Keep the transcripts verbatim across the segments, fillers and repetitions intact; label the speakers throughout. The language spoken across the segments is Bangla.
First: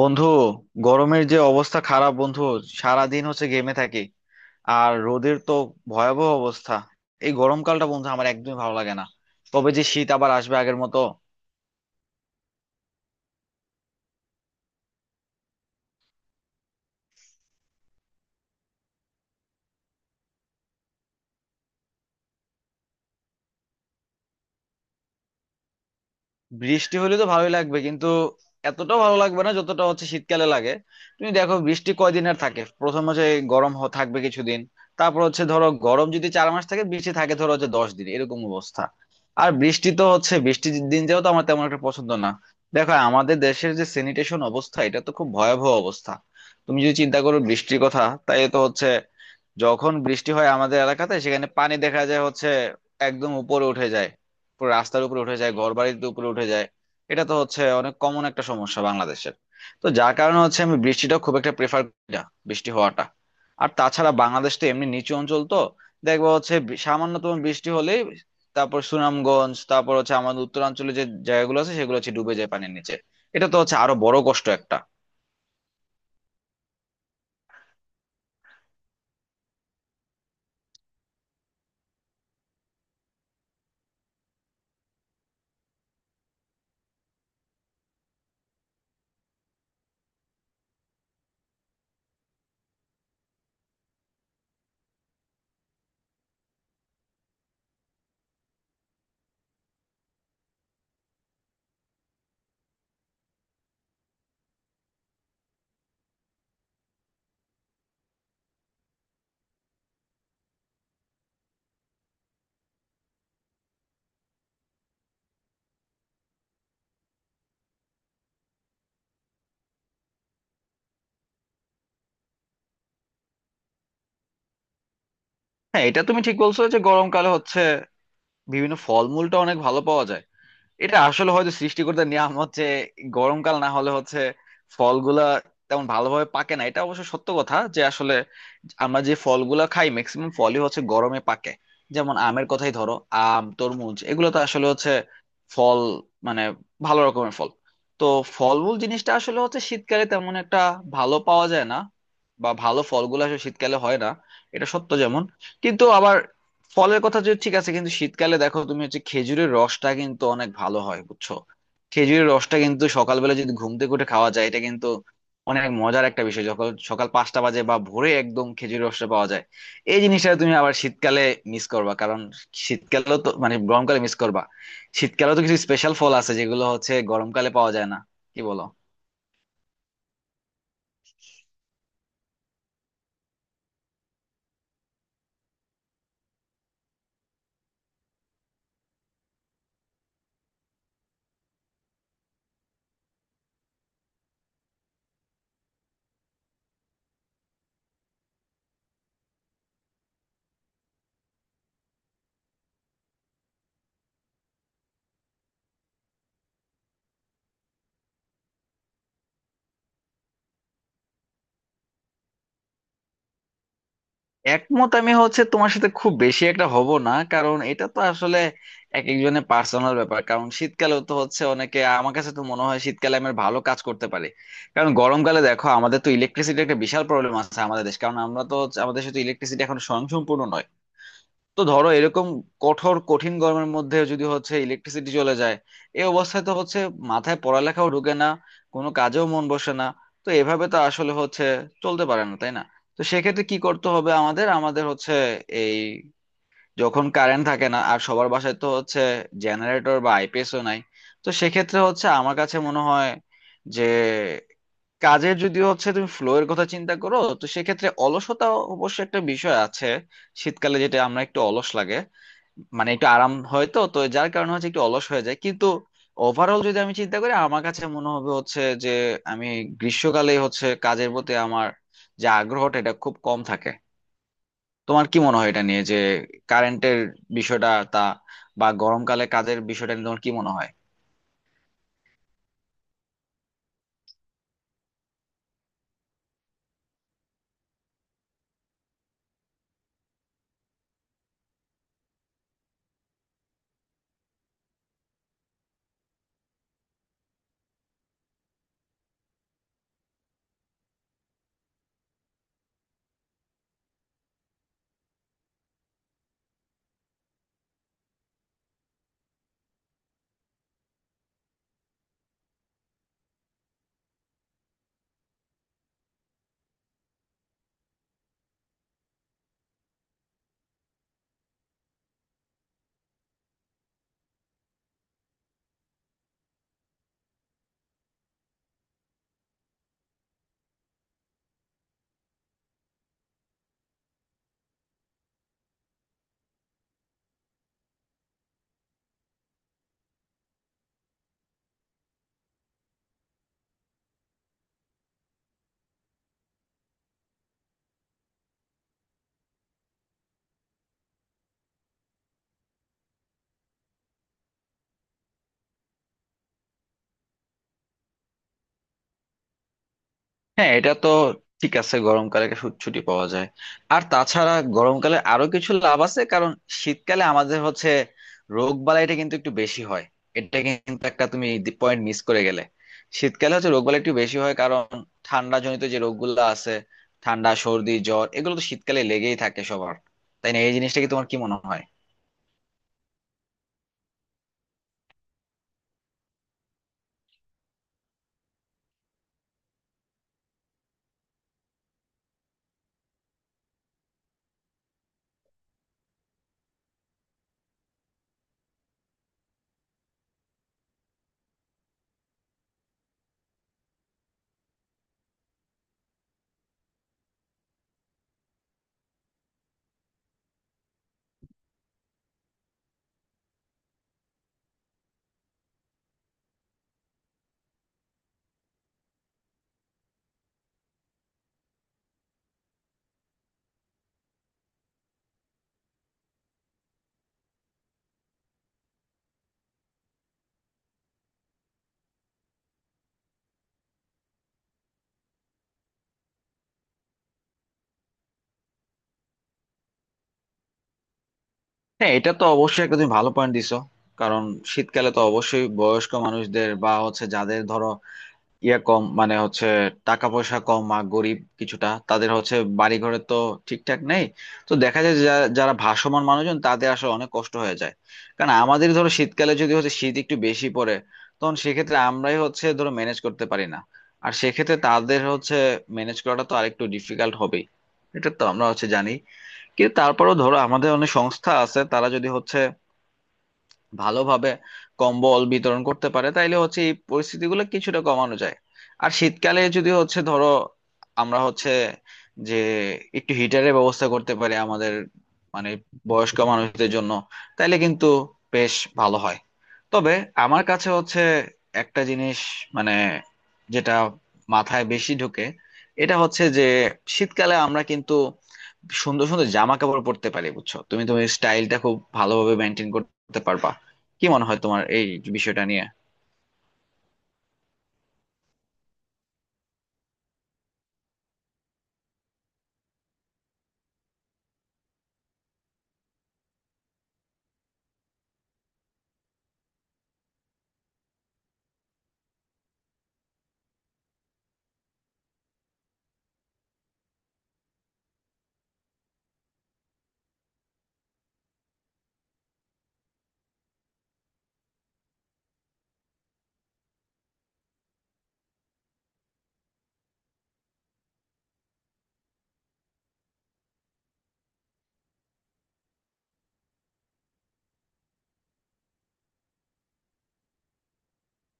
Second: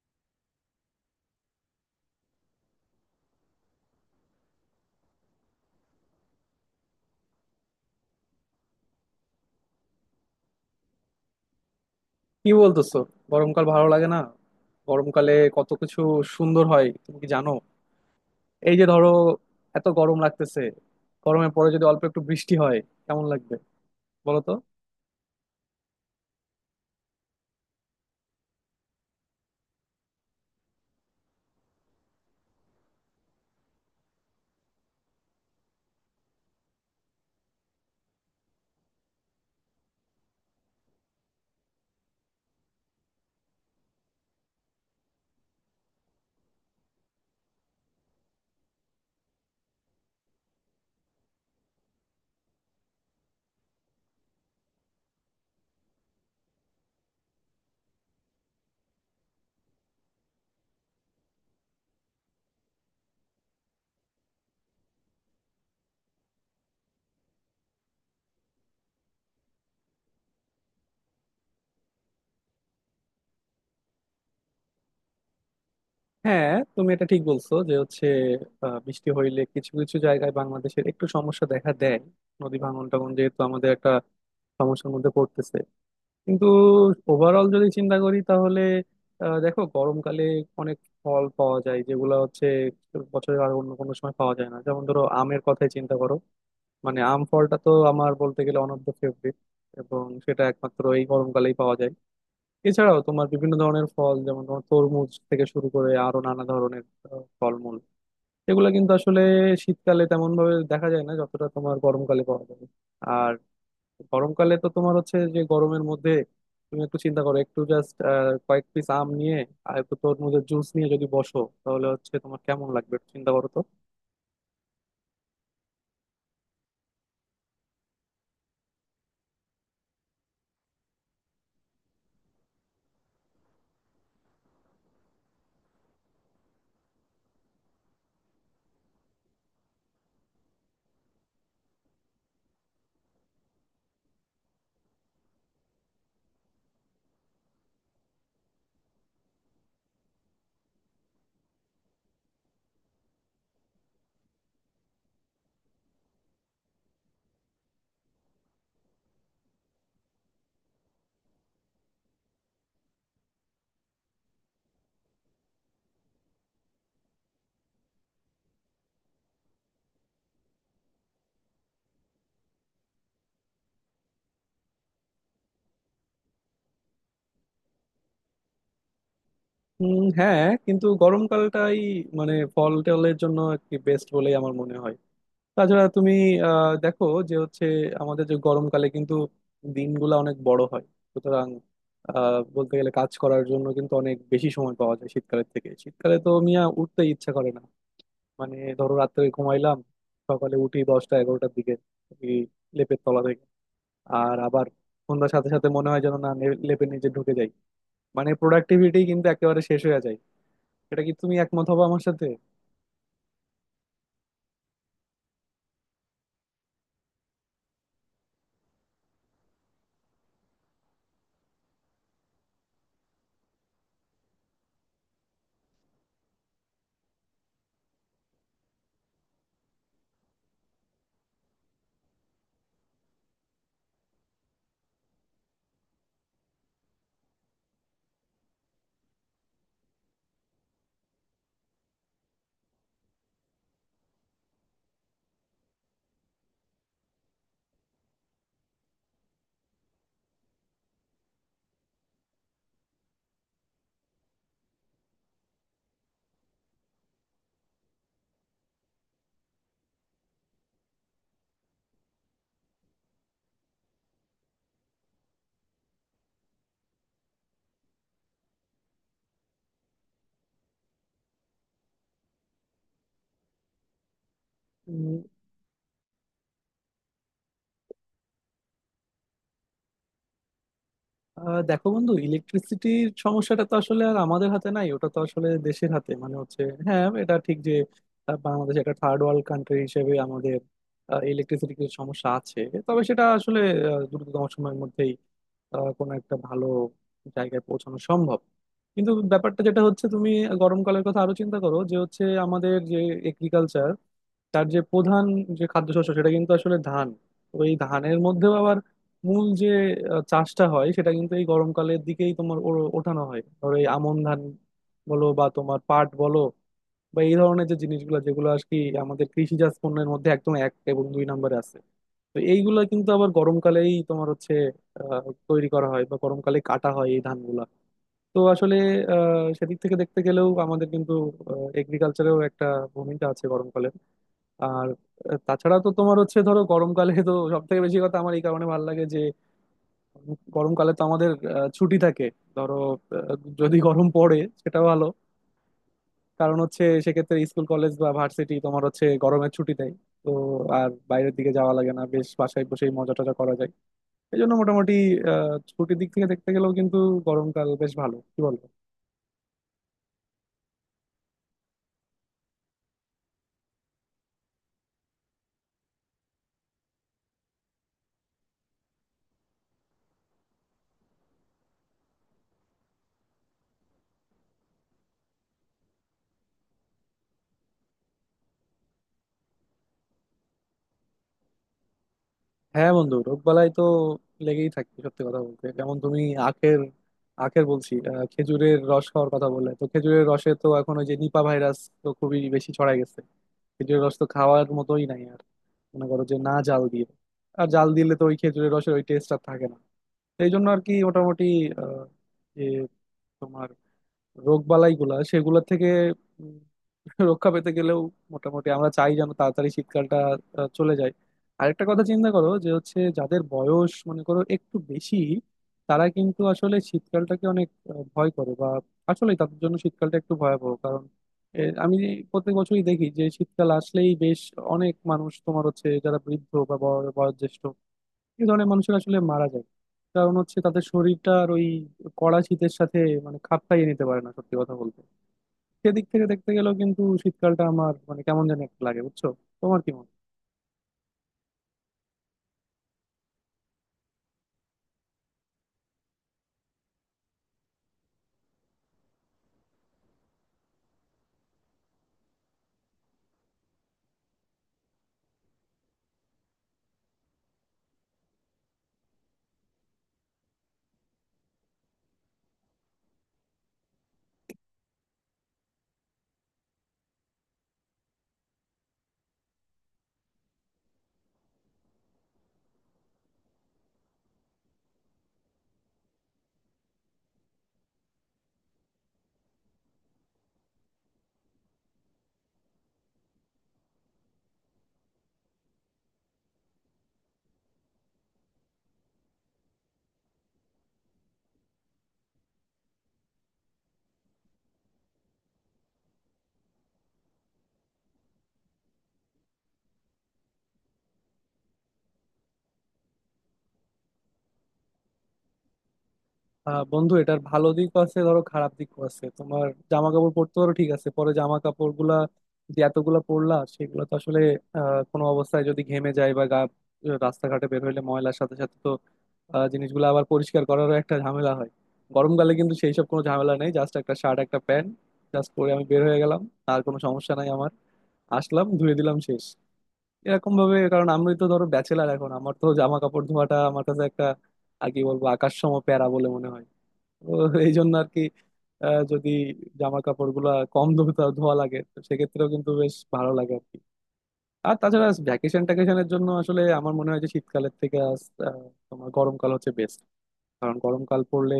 Speaker 1: বন্ধু, গরমের যে অবস্থা খারাপ বন্ধু। সারাদিন হচ্ছে গেমে থাকি। আর রোদের তো ভয়াবহ অবস্থা। এই গরমকালটা বন্ধু আমার একদমই ভালো লাগে না। তবে যে শীত আবার আসবে আগের মতো।
Speaker 2: কি বলতেছো? গরমকাল ভালো লাগে না? গরমকালে কত কিছু সুন্দর হয় তুমি কি জানো? এই যে ধরো, এত গরম লাগতেছে, গরমের পরে যদি অল্প একটু বৃষ্টি হয় কেমন লাগবে বলো তো।
Speaker 1: বৃষ্টি হলে তো ভালোই লাগবে, কিন্তু এতটাও ভালো লাগবে না যতটা হচ্ছে শীতকালে লাগে। তুমি দেখো বৃষ্টি কয়দিন আর থাকে। প্রথম হচ্ছে এই গরম হ- থাকবে কিছুদিন, তারপর হচ্ছে ধরো গরম যদি চার মাস থাকে, বৃষ্টি থাকে ধরো হচ্ছে দশ দিন, এরকম অবস্থা। আর বৃষ্টি তো হচ্ছে বৃষ্টির দিন যাও তো আমার তেমন একটা পছন্দ না। দেখো আমাদের দেশের যে স্যানিটেশন অবস্থা, এটা তো খুব ভয়াবহ অবস্থা। তুমি যদি চিন্তা করো বৃষ্টির কথা, তাই তো হচ্ছে যখন বৃষ্টি হয় আমাদের এলাকাতে, সেখানে পানি দেখা যায় হচ্ছে একদম উপরে উঠে যায়, পুরো রাস্তার উপরে উঠে যায়, ঘর বাড়ির উপরে উঠে যায়। এটা তো হচ্ছে অনেক কমন একটা সমস্যা বাংলাদেশের। তো যার কারণে হচ্ছে আমি বৃষ্টিটা খুব একটা প্রেফার করি না, বৃষ্টি হওয়াটা। আর তাছাড়া বাংলাদেশ তো এমনি নিচু অঞ্চল তো, দেখবো হচ্ছে বি- সামান্যতম বৃষ্টি হলেই, তারপর সুনামগঞ্জ, তারপর হচ্ছে আমাদের উত্তরাঞ্চলে যে জায়গাগুলো আছে সেগুলো হচ্ছে ডুবে যায় পানির নিচে। এটা তো হচ্ছে আরো বড় কষ্ট একটা।
Speaker 2: হ্যাঁ, তুমি এটা ঠিক বলছো যে হচ্ছে আহ, বৃষ্টি হইলে কিছু কিছু জায়গায় বাংলাদেশের একটু সমস্যা দেখা দেয়। নদী ভাঙন টাঙন যেহেতু আমাদের একটা সমস্যার মধ্যে পড়তেছে, কিন্তু ওভারঅল যদি চিন্তা করি তাহলে আহ, দেখো, গরমকালে অনেক ফল পাওয়া যায় যেগুলো হচ্ছে বছরের আর অন্য কোনো সময় পাওয়া যায় না। যেমন ধরো আমের কথাই চিন্তা করো, মানে আম ফলটা তো আমার বলতে গেলে অনবদ্য ফেভারিট, এবং সেটা একমাত্র এই গরমকালেই পাওয়া যায়। এছাড়াও তোমার বিভিন্ন ধরনের ফল, যেমন তোমার তরমুজ থেকে শুরু করে আরো নানা ধরনের আহ, ফলমূল, এগুলো কিন্তু আসলে শীতকালে তেমন ভাবে দেখা যায় না, যতটা তোমার গরমকালে পাওয়া যায়। আর গরমকালে তো তোমার হচ্ছে, যে গরমের মধ্যে তুমি একটু চিন্তা করো একটু জাস্ট কয়েক পিস আম নিয়ে আর একটু তরমুজের জুস নিয়ে যদি বসো, তাহলে হচ্ছে তোমার কেমন লাগবে একটু চিন্তা করো তো।
Speaker 1: হ্যাঁ, এটা তুমি ঠিক বলছো যে গরমকালে হচ্ছে বিভিন্ন ফলমূলটা অনেক ভালো পাওয়া যায়। এটা আসলে হয়তো সৃষ্টিকর্তার নিয়ম। হচ্ছে গরমকাল না হলে হচ্ছে ফলগুলা তেমন ভালোভাবে পাকে না। এটা অবশ্য সত্য কথা যে আসলে আমরা যে ফলগুলা খাই ম্যাক্সিমাম ফলই হচ্ছে গরমে পাকে। যেমন আমের কথাই ধরো, আম, তরমুজ, এগুলো তো আসলে হচ্ছে ফল, মানে ভালো রকমের ফল। তো ফলমূল জিনিসটা আসলে হচ্ছে শীতকালে তেমন একটা ভালো পাওয়া যায় না, বা ভালো ফলগুলো আসলে শীতকালে হয় না, এটা সত্য। যেমন কিন্তু আবার ফলের কথা যদি ঠিক আছে, কিন্তু শীতকালে দেখো তুমি হচ্ছে খেজুরের রসটা কিন্তু অনেক ভালো হয়, বুঝছো। খেজুরের রসটা কিন্তু সকালবেলা যদি ঘুম থেকে উঠে খাওয়া যায়, এটা কিন্তু অনেক মজার একটা বিষয়, যখন সকাল পাঁচটা বাজে বা ভোরে একদম, খেজুরের রসটা পাওয়া যায়। এই জিনিসটা তুমি আবার শীতকালে মিস করবা, কারণ শীতকালেও তো মানে গরমকালে মিস করবা। শীতকালেও তো কিছু স্পেশাল ফল আছে যেগুলো হচ্ছে গরমকালে পাওয়া যায় না, কি বলো।
Speaker 2: উম, হ্যাঁ, কিন্তু গরমকালটাই মানে ফল টলের জন্য একটি বেস্ট বলেই আমার মনে হয়। তাছাড়া তুমি আহ দেখো, যে হচ্ছে আমাদের যে গরমকালে কিন্তু দিনগুলো অনেক বড় হয়। সুতরাং আহ বলতে গেলে কাজ করার জন্য কিন্তু অনেক বেশি সময় পাওয়া যায় শীতকালের থেকে। শীতকালে তো মিয়া উঠতে ইচ্ছা করে না। মানে ধরো রাত্রে ঘুমাইলাম, সকালে উঠি দশটা এগারোটার দিকে ওই লেপের তলা থেকে। আর আবার সন্ধ্যার সাথে সাথে মনে হয় যেন না লে- লেপের নিচে ঢুকে যাই। মানে প্রোডাক্টিভিটি কিন্তু একেবারে শেষ হয়ে যায়। এটা কি তুমি একমত হবো আমার সাথে?
Speaker 1: একমত আমি হচ্ছে তোমার সাথে খুব বেশি একটা হব না, কারণ এটা তো আসলে এক একজনের পার্সোনাল ব্যাপার। কারণ শীতকালেও তো হচ্ছে অনেকে, আমার কাছে তো মনে হয় শীতকালে আমরা ভালো কাজ করতে পারি। কারণ গরমকালে দেখো আমাদের তো ইলেকট্রিসিটি একটা বিশাল প্রবলেম আছে আমাদের দেশ, কারণ আমরা তো হচ্ছে- আমাদের সাথে ইলেকট্রিসিটি এখন স্বয়ংসম্পূর্ণ নয়। তো ধরো এরকম কঠোর কঠিন গরমের মধ্যে যদি হচ্ছে ইলেকট্রিসিটি চলে যায়, এই অবস্থায় তো হচ্ছে মাথায় পড়ালেখাও ঢোকে না, কোনো কাজেও মন বসে না। তো এভাবে তো আসলে হচ্ছে চলতে পারে না, তাই না। তো সেক্ষেত্রে কি করতে হবে আমাদের, আমাদের হচ্ছে এই, যখন কারেন্ট থাকে না আর সবার বাসায় তো হচ্ছে জেনারেটর বা আইপিএসও নাই। তো সেক্ষেত্রে হচ্ছে আমার কাছে মনে হয় যে কাজের যদি হচ্ছে তুমি ফ্লো এর কথা চিন্তা করো, তো সেক্ষেত্রে অলসতা অবশ্য একটা বিষয় আছে। শীতকালে যেটা আমরা একটু অলস লাগে, মানে একটু আরাম হয় তো, তো যার কারণে হচ্ছে একটু অলস হয়ে যায়। কিন্তু ওভারঅল যদি আমি চিন্তা করি, আমার কাছে মনে হবে হচ্ছে যে আমি গ্রীষ্মকালে হচ্ছে কাজের প্রতি আমার যে আগ্রহটা, এটা খুব কম থাকে। তোমার কি
Speaker 2: উম,
Speaker 1: মনে হয় এটা নিয়ে, যে কারেন্টের বিষয়টা তা, বা গরমকালে কাজের বিষয়টা নিয়ে তোমার কি মনে হয়।
Speaker 2: আহ, দেখো বন্ধু, ইলেকট্রিসিটির সমস্যাটা তো আসলে আর আমাদের হাতে নাই, ওটা তো আসলে দেশের হাতে, মানে হচ্ছে হ্যাঁ, এটা ঠিক যে আহ, বাংলাদেশ একটা থার্ড ওয়ার্ল্ড কান্ট্রি হিসেবে আমাদের ইলেকট্রিসিটির কিছু সমস্যা আছে। তবে সেটা আসলে আহ, দ্রুততম সময়ের মধ্যেই আহ, কোনো একটা ভালো জায়গায় পৌঁছানো সম্ভব। কিন্তু ব্যাপারটা যেটা হচ্ছে, তুমি গরমকালের কথা আরো চিন্তা করো, যে হচ্ছে আমাদের যে এগ্রিকালচার, তার যে প্রধান যে খাদ্যশস্য সেটা কিন্তু আসলে ধান। তো এই ধানের মধ্যেও আবার মূল যে আহ, চাষটা হয়, সেটা কিন্তু এই গরমকালের দিকেই তোমার ও- ওঠানো হয়। ধরো এই আমন ধান বলো বা তোমার পাট বলো, বা এই ধরনের যে জিনিসগুলো, যেগুলো আর কি আমাদের কৃষিজাত পণ্যের মধ্যে একদম এক এবং দুই নম্বরে আছে। তো এইগুলা কিন্তু আবার গরমকালেই তোমার হচ্ছে আহ, তৈরি করা হয় বা গরমকালে কাটা হয় এই ধানগুলা। তো আসলে আহ, সেদিক থেকে দেখতে গেলেও আমাদের কিন্তু এগ্রিকালচারেও একটা ভূমিকা আছে গরমকালে। আর আহ, তাছাড়া তো তোমার হচ্ছে, ধরো গরমকালে তো সব থেকে বেশি কথা আমার এই কারণে ভালো লাগে যে উম, গরমকালে তো আমাদের আহ, ছুটি থাকে। ধরো আহ, যদি গরম পড়ে সেটা ভালো, কারণ হচ্ছে সেক্ষেত্রে স্কুল কলেজ বা ভার্সিটি তোমার হচ্ছে গরমের ছুটি দেয়। তো আর বাইরের দিকে যাওয়া লাগে না, বেশ বাসায় বসেই মজা টজা করা যায়। এই জন্য মোটামুটি আহ, ছুটির দিক থেকে দেখতে গেলেও কিন্তু গরমকাল বেশ ভালো, কি বলবো।
Speaker 1: হ্যাঁ, এটা তো ঠিক আছে, গরমকালে ছুট- ছুটি পাওয়া যায়। আর তাছাড়া গরমকালে আরো কিছু লাভ আছে, কারণ শীতকালে আমাদের হচ্ছে রোগ বালাইটা কিন্তু একটু বেশি হয়। এটা কিন্তু একটা তুমি পয়েন্ট মিস করে গেলে। শীতকালে হচ্ছে রোগ বালাই একটু বেশি হয়, কারণ ঠান্ডা জনিত যে রোগগুলো আছে, ঠান্ডা, সর্দি, জ্বর, এগুলো তো শীতকালে লেগেই থাকে সবার, তাই না। এই জিনিসটা কি তোমার কি মনে হয়।
Speaker 2: হ্যাঁ বন্ধু, রোগবালাই তো লেগেই থাকে সত্যি কথা বলতে। যেমন তুমি আখের, আখের বলছি আহ, খেজুরের রস খাওয়ার কথা বললে, তো খেজুরের রসে তো এখন ওই যে নিপা ভাইরাস তো খুবই বেশি ছড়াই গেছে। খেজুরের রস তো খাওয়ার মতোই নাই আর, মনে করো যে না জাল দিয়ে। আর জাল দিলে তো ওই খেজুরের রসের ওই টেস্ট আর থাকে না। এই জন্য আর কি মোটামুটি আহ, যে তোমার রোগ বালাই গুলা সেগুলো থেকে উম, রক্ষা পেতে গেলেও মোটামুটি আমরা চাই যেন তাড়াতাড়ি শীতকালটা আহ, চলে যায়। আরেকটা কথা চিন্তা করো, যে হচ্ছে যাদের বয়স মনে করো একটু বেশি, তারা কিন্তু আসলে শীতকালটাকে অনেক আহ, ভয় করে, বা আসলে তাদের জন্য শীতকালটা একটু ভয়াবহ। কারণ এ, আমি প্রত্যেক বছরই দেখি যে শীতকাল আসলেই বেশ অনেক মানুষ, তোমার হচ্ছে যারা বৃদ্ধ বা বয়- বয়োজ্যেষ্ঠ, এই ধরনের মানুষের আসলে মারা যায়। কারণ হচ্ছে তাদের শরীরটা আর ওই কড়া শীতের সাথে মানে খাপ খাইয়ে নিতে পারে না সত্যি কথা বলতে। সেদিক থেকে দেখতে গেলেও কিন্তু শীতকালটা আমার মানে কেমন জানি একটা লাগে, বুঝছো? তোমার কি মনে হয়?
Speaker 1: হ্যাঁ, এটা তো অবশ্যই একটা তুমি ভালো পয়েন্ট দিছো। কারণ শীতকালে তো অবশ্যই বয়স্ক মানুষদের বা হচ্ছে যাদের ধরো ইয়া কম মানে হচ্ছে টাকা পয়সা কম আর গরিব কিছুটা, তাদের হচ্ছে বাড়ি ঘরে তো ঠিকঠাক নেই। তো দেখা যায় যে যা- যারা ভাসমান মানুষজন তাদের আসলে অনেক কষ্ট হয়ে যায়। কারণ আমাদের ধরো শীতকালে যদি হচ্ছে শীত একটু বেশি পড়ে, তখন সেক্ষেত্রে আমরাই হচ্ছে ধরো ম্যানেজ করতে পারি না। আর সেক্ষেত্রে তাদের হচ্ছে ম্যানেজ করাটা তো আরেকটু ডিফিকাল্ট হবেই, এটা তো আমরা হচ্ছে জানি। কিন্তু তারপরেও ধরো আমাদের অনেক সংস্থা আছে, তারা যদি হচ্ছে ভালোভাবে কম্বল বিতরণ করতে পারে, তাইলে হচ্ছে এই পরিস্থিতিগুলো কিছুটা কমানো যায়। আর শীতকালে যদি হচ্ছে ধরো আমরা হচ্ছে যে একটু হিটারের ব্যবস্থা করতে পারি আমাদের মানে বয়স্ক মানুষদের জন্য, তাইলে কিন্তু বেশ ভালো হয়। তবে আমার কাছে হচ্ছে একটা জিনিস, মানে, যেটা মাথায় বেশি ঢোকে, এটা হচ্ছে যে শীতকালে আমরা কিন্তু সুন্দর সুন্দর জামা কাপড় পরতে পারি, বুঝছো। তুমি তোমার স্টাইলটা খুব ভালোভাবে মেনটেন করতে পারবা। কি মনে হয় তোমার এই বিষয়টা নিয়ে।
Speaker 2: আহ বন্ধু, এটার ভালো দিকও আছে, ধরো খারাপ দিকও আছে। তোমার জামা কাপড় পরতে পারো, ঠিক আছে, পরে জামা কাপড় গুলা যে এতগুলা পরলা সেগুলো তো আসলে আহ কোনো অবস্থায় যদি ঘেমে যায় বা গা, রাস্তাঘাটে বের হইলে ময়লার সাথে সাথে তো আহ, জিনিসগুলো আবার পরিষ্কার করারও একটা ঝামেলা হয়। গরমকালে কিন্তু সেই সব কোনো ঝামেলা নেই, জাস্ট একটা শার্ট একটা প্যান্ট জাস্ট পরে আমি বের হয়ে গেলাম, আর কোনো সমস্যা নাই আমার। আসলাম, ধুয়ে দিলাম, শেষ, এরকম ভাবে। কারণ আমি তো ধরো ব্যাচেলার এখন, আমার তো জামা কাপড় ধোয়াটা আমার কাছে একটা আর কি বলবো, আকাশসম প্যারা বলে মনে হয়। তো এই জন্য আর কি, আহ, যদি জামা কাপড় গুলা কম ধোতা ধোয়া লাগে, তো সেক্ষেত্রেও কিন্তু বেশ ভালো লাগে আর কি। আর তাছাড়া ভ্যাকেশন ট্যাকেশনের জন্য আসলে আমার মনে হয় যে শীতকালের থেকে আস- আহ, তোমার গরমকাল হচ্ছে বেস্ট। কারণ গরমকাল পড়লে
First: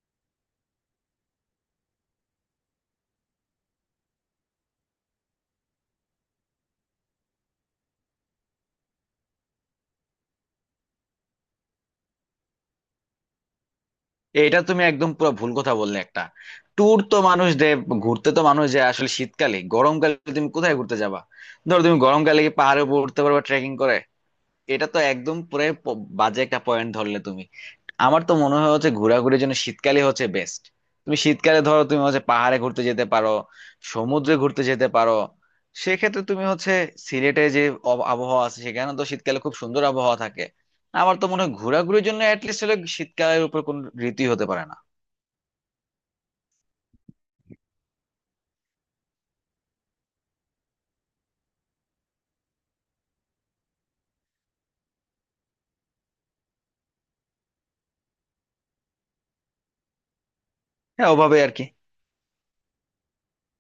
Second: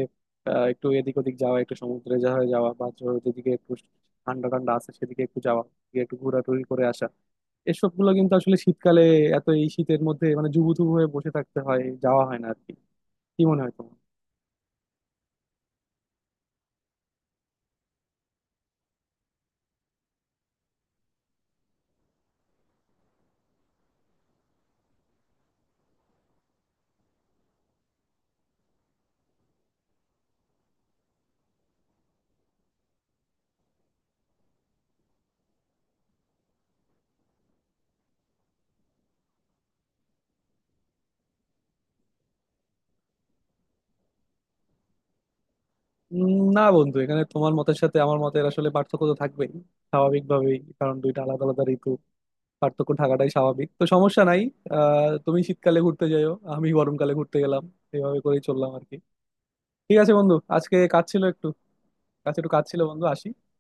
Speaker 2: আহ, একটু এদিক ওদিক যাওয়া, একটু সমুদ্রে যাওয়া যাওয়া, বা ধরো যেদিকে একটু ঠান্ডা ঠান্ডা আছে সেদিকে একটু যাওয়া, গিয়ে একটু ঘোরাঘুরি করে আসা। এসব গুলো কিন্তু আসলে শীতকালে এত এই শীতের মধ্যে মানে জুবুথুবু হয়ে বসে থাকতে হয়, যাওয়া হয় না আর কি। কি মনে হয় তোমার?
Speaker 1: এটা তুমি একদম পুরো ভুল কথা বললে। একটা ট্যুর তো মানুষ দেয়, ঘুরতে তো মানুষ যায় আসলে শীতকালে, গরমকালে তুমি কোথায় ঘুরতে যাবা। ধরো তুমি গরমকালে কি পাহাড়ে উপর উঠতে পারবা ট্রেকিং করে। এটা তো একদম পুরো প- বাজে একটা পয়েন্ট ধরলে তুমি। আমার তো মনে হয় হচ্ছে ঘোরাঘুরির জন্য শীতকালই হচ্ছে বেস্ট। তুমি শীতকালে ধরো তুমি হচ্ছে পাহাড়ে ঘুরতে যেতে পারো, সমুদ্রে ঘুরতে যেতে পারো। সেক্ষেত্রে তুমি হচ্ছে সিলেটে যে অব- আবহাওয়া আছে, সেখানে তো শীতকালে খুব সুন্দর আবহাওয়া থাকে। আমার তো মনে হয় ঘোরাঘুরির জন্য অ্যাটলিস্ট হলে শীতকালের উপর কোন ঋতুই হতে পারে না।
Speaker 2: উম, না বন্ধু, এখানে তোমার মতের সাথে আমার মতের আসলে পার্থক্য তো থাকবেই স্বাভাবিকভাবেই, কারণ দুইটা আলাদা আলাদা ঋতু, পার্থক্য থাকাটাই স্বাভাবিক, তো সমস্যা নাই। আহ তুমি শীতকালে ঘুরতে যাইও, আমি গরমকালে ঘুরতে গেলাম, এইভাবে করেই চললাম আর কি। ঠিক আছে বন্ধু, আজকে কাজ
Speaker 1: হ্যাঁ,
Speaker 2: ছিল
Speaker 1: ওভাবে
Speaker 2: একটু,
Speaker 1: আর কি।
Speaker 2: কাছে একটু কাজ ছিল বন্ধু, আসি।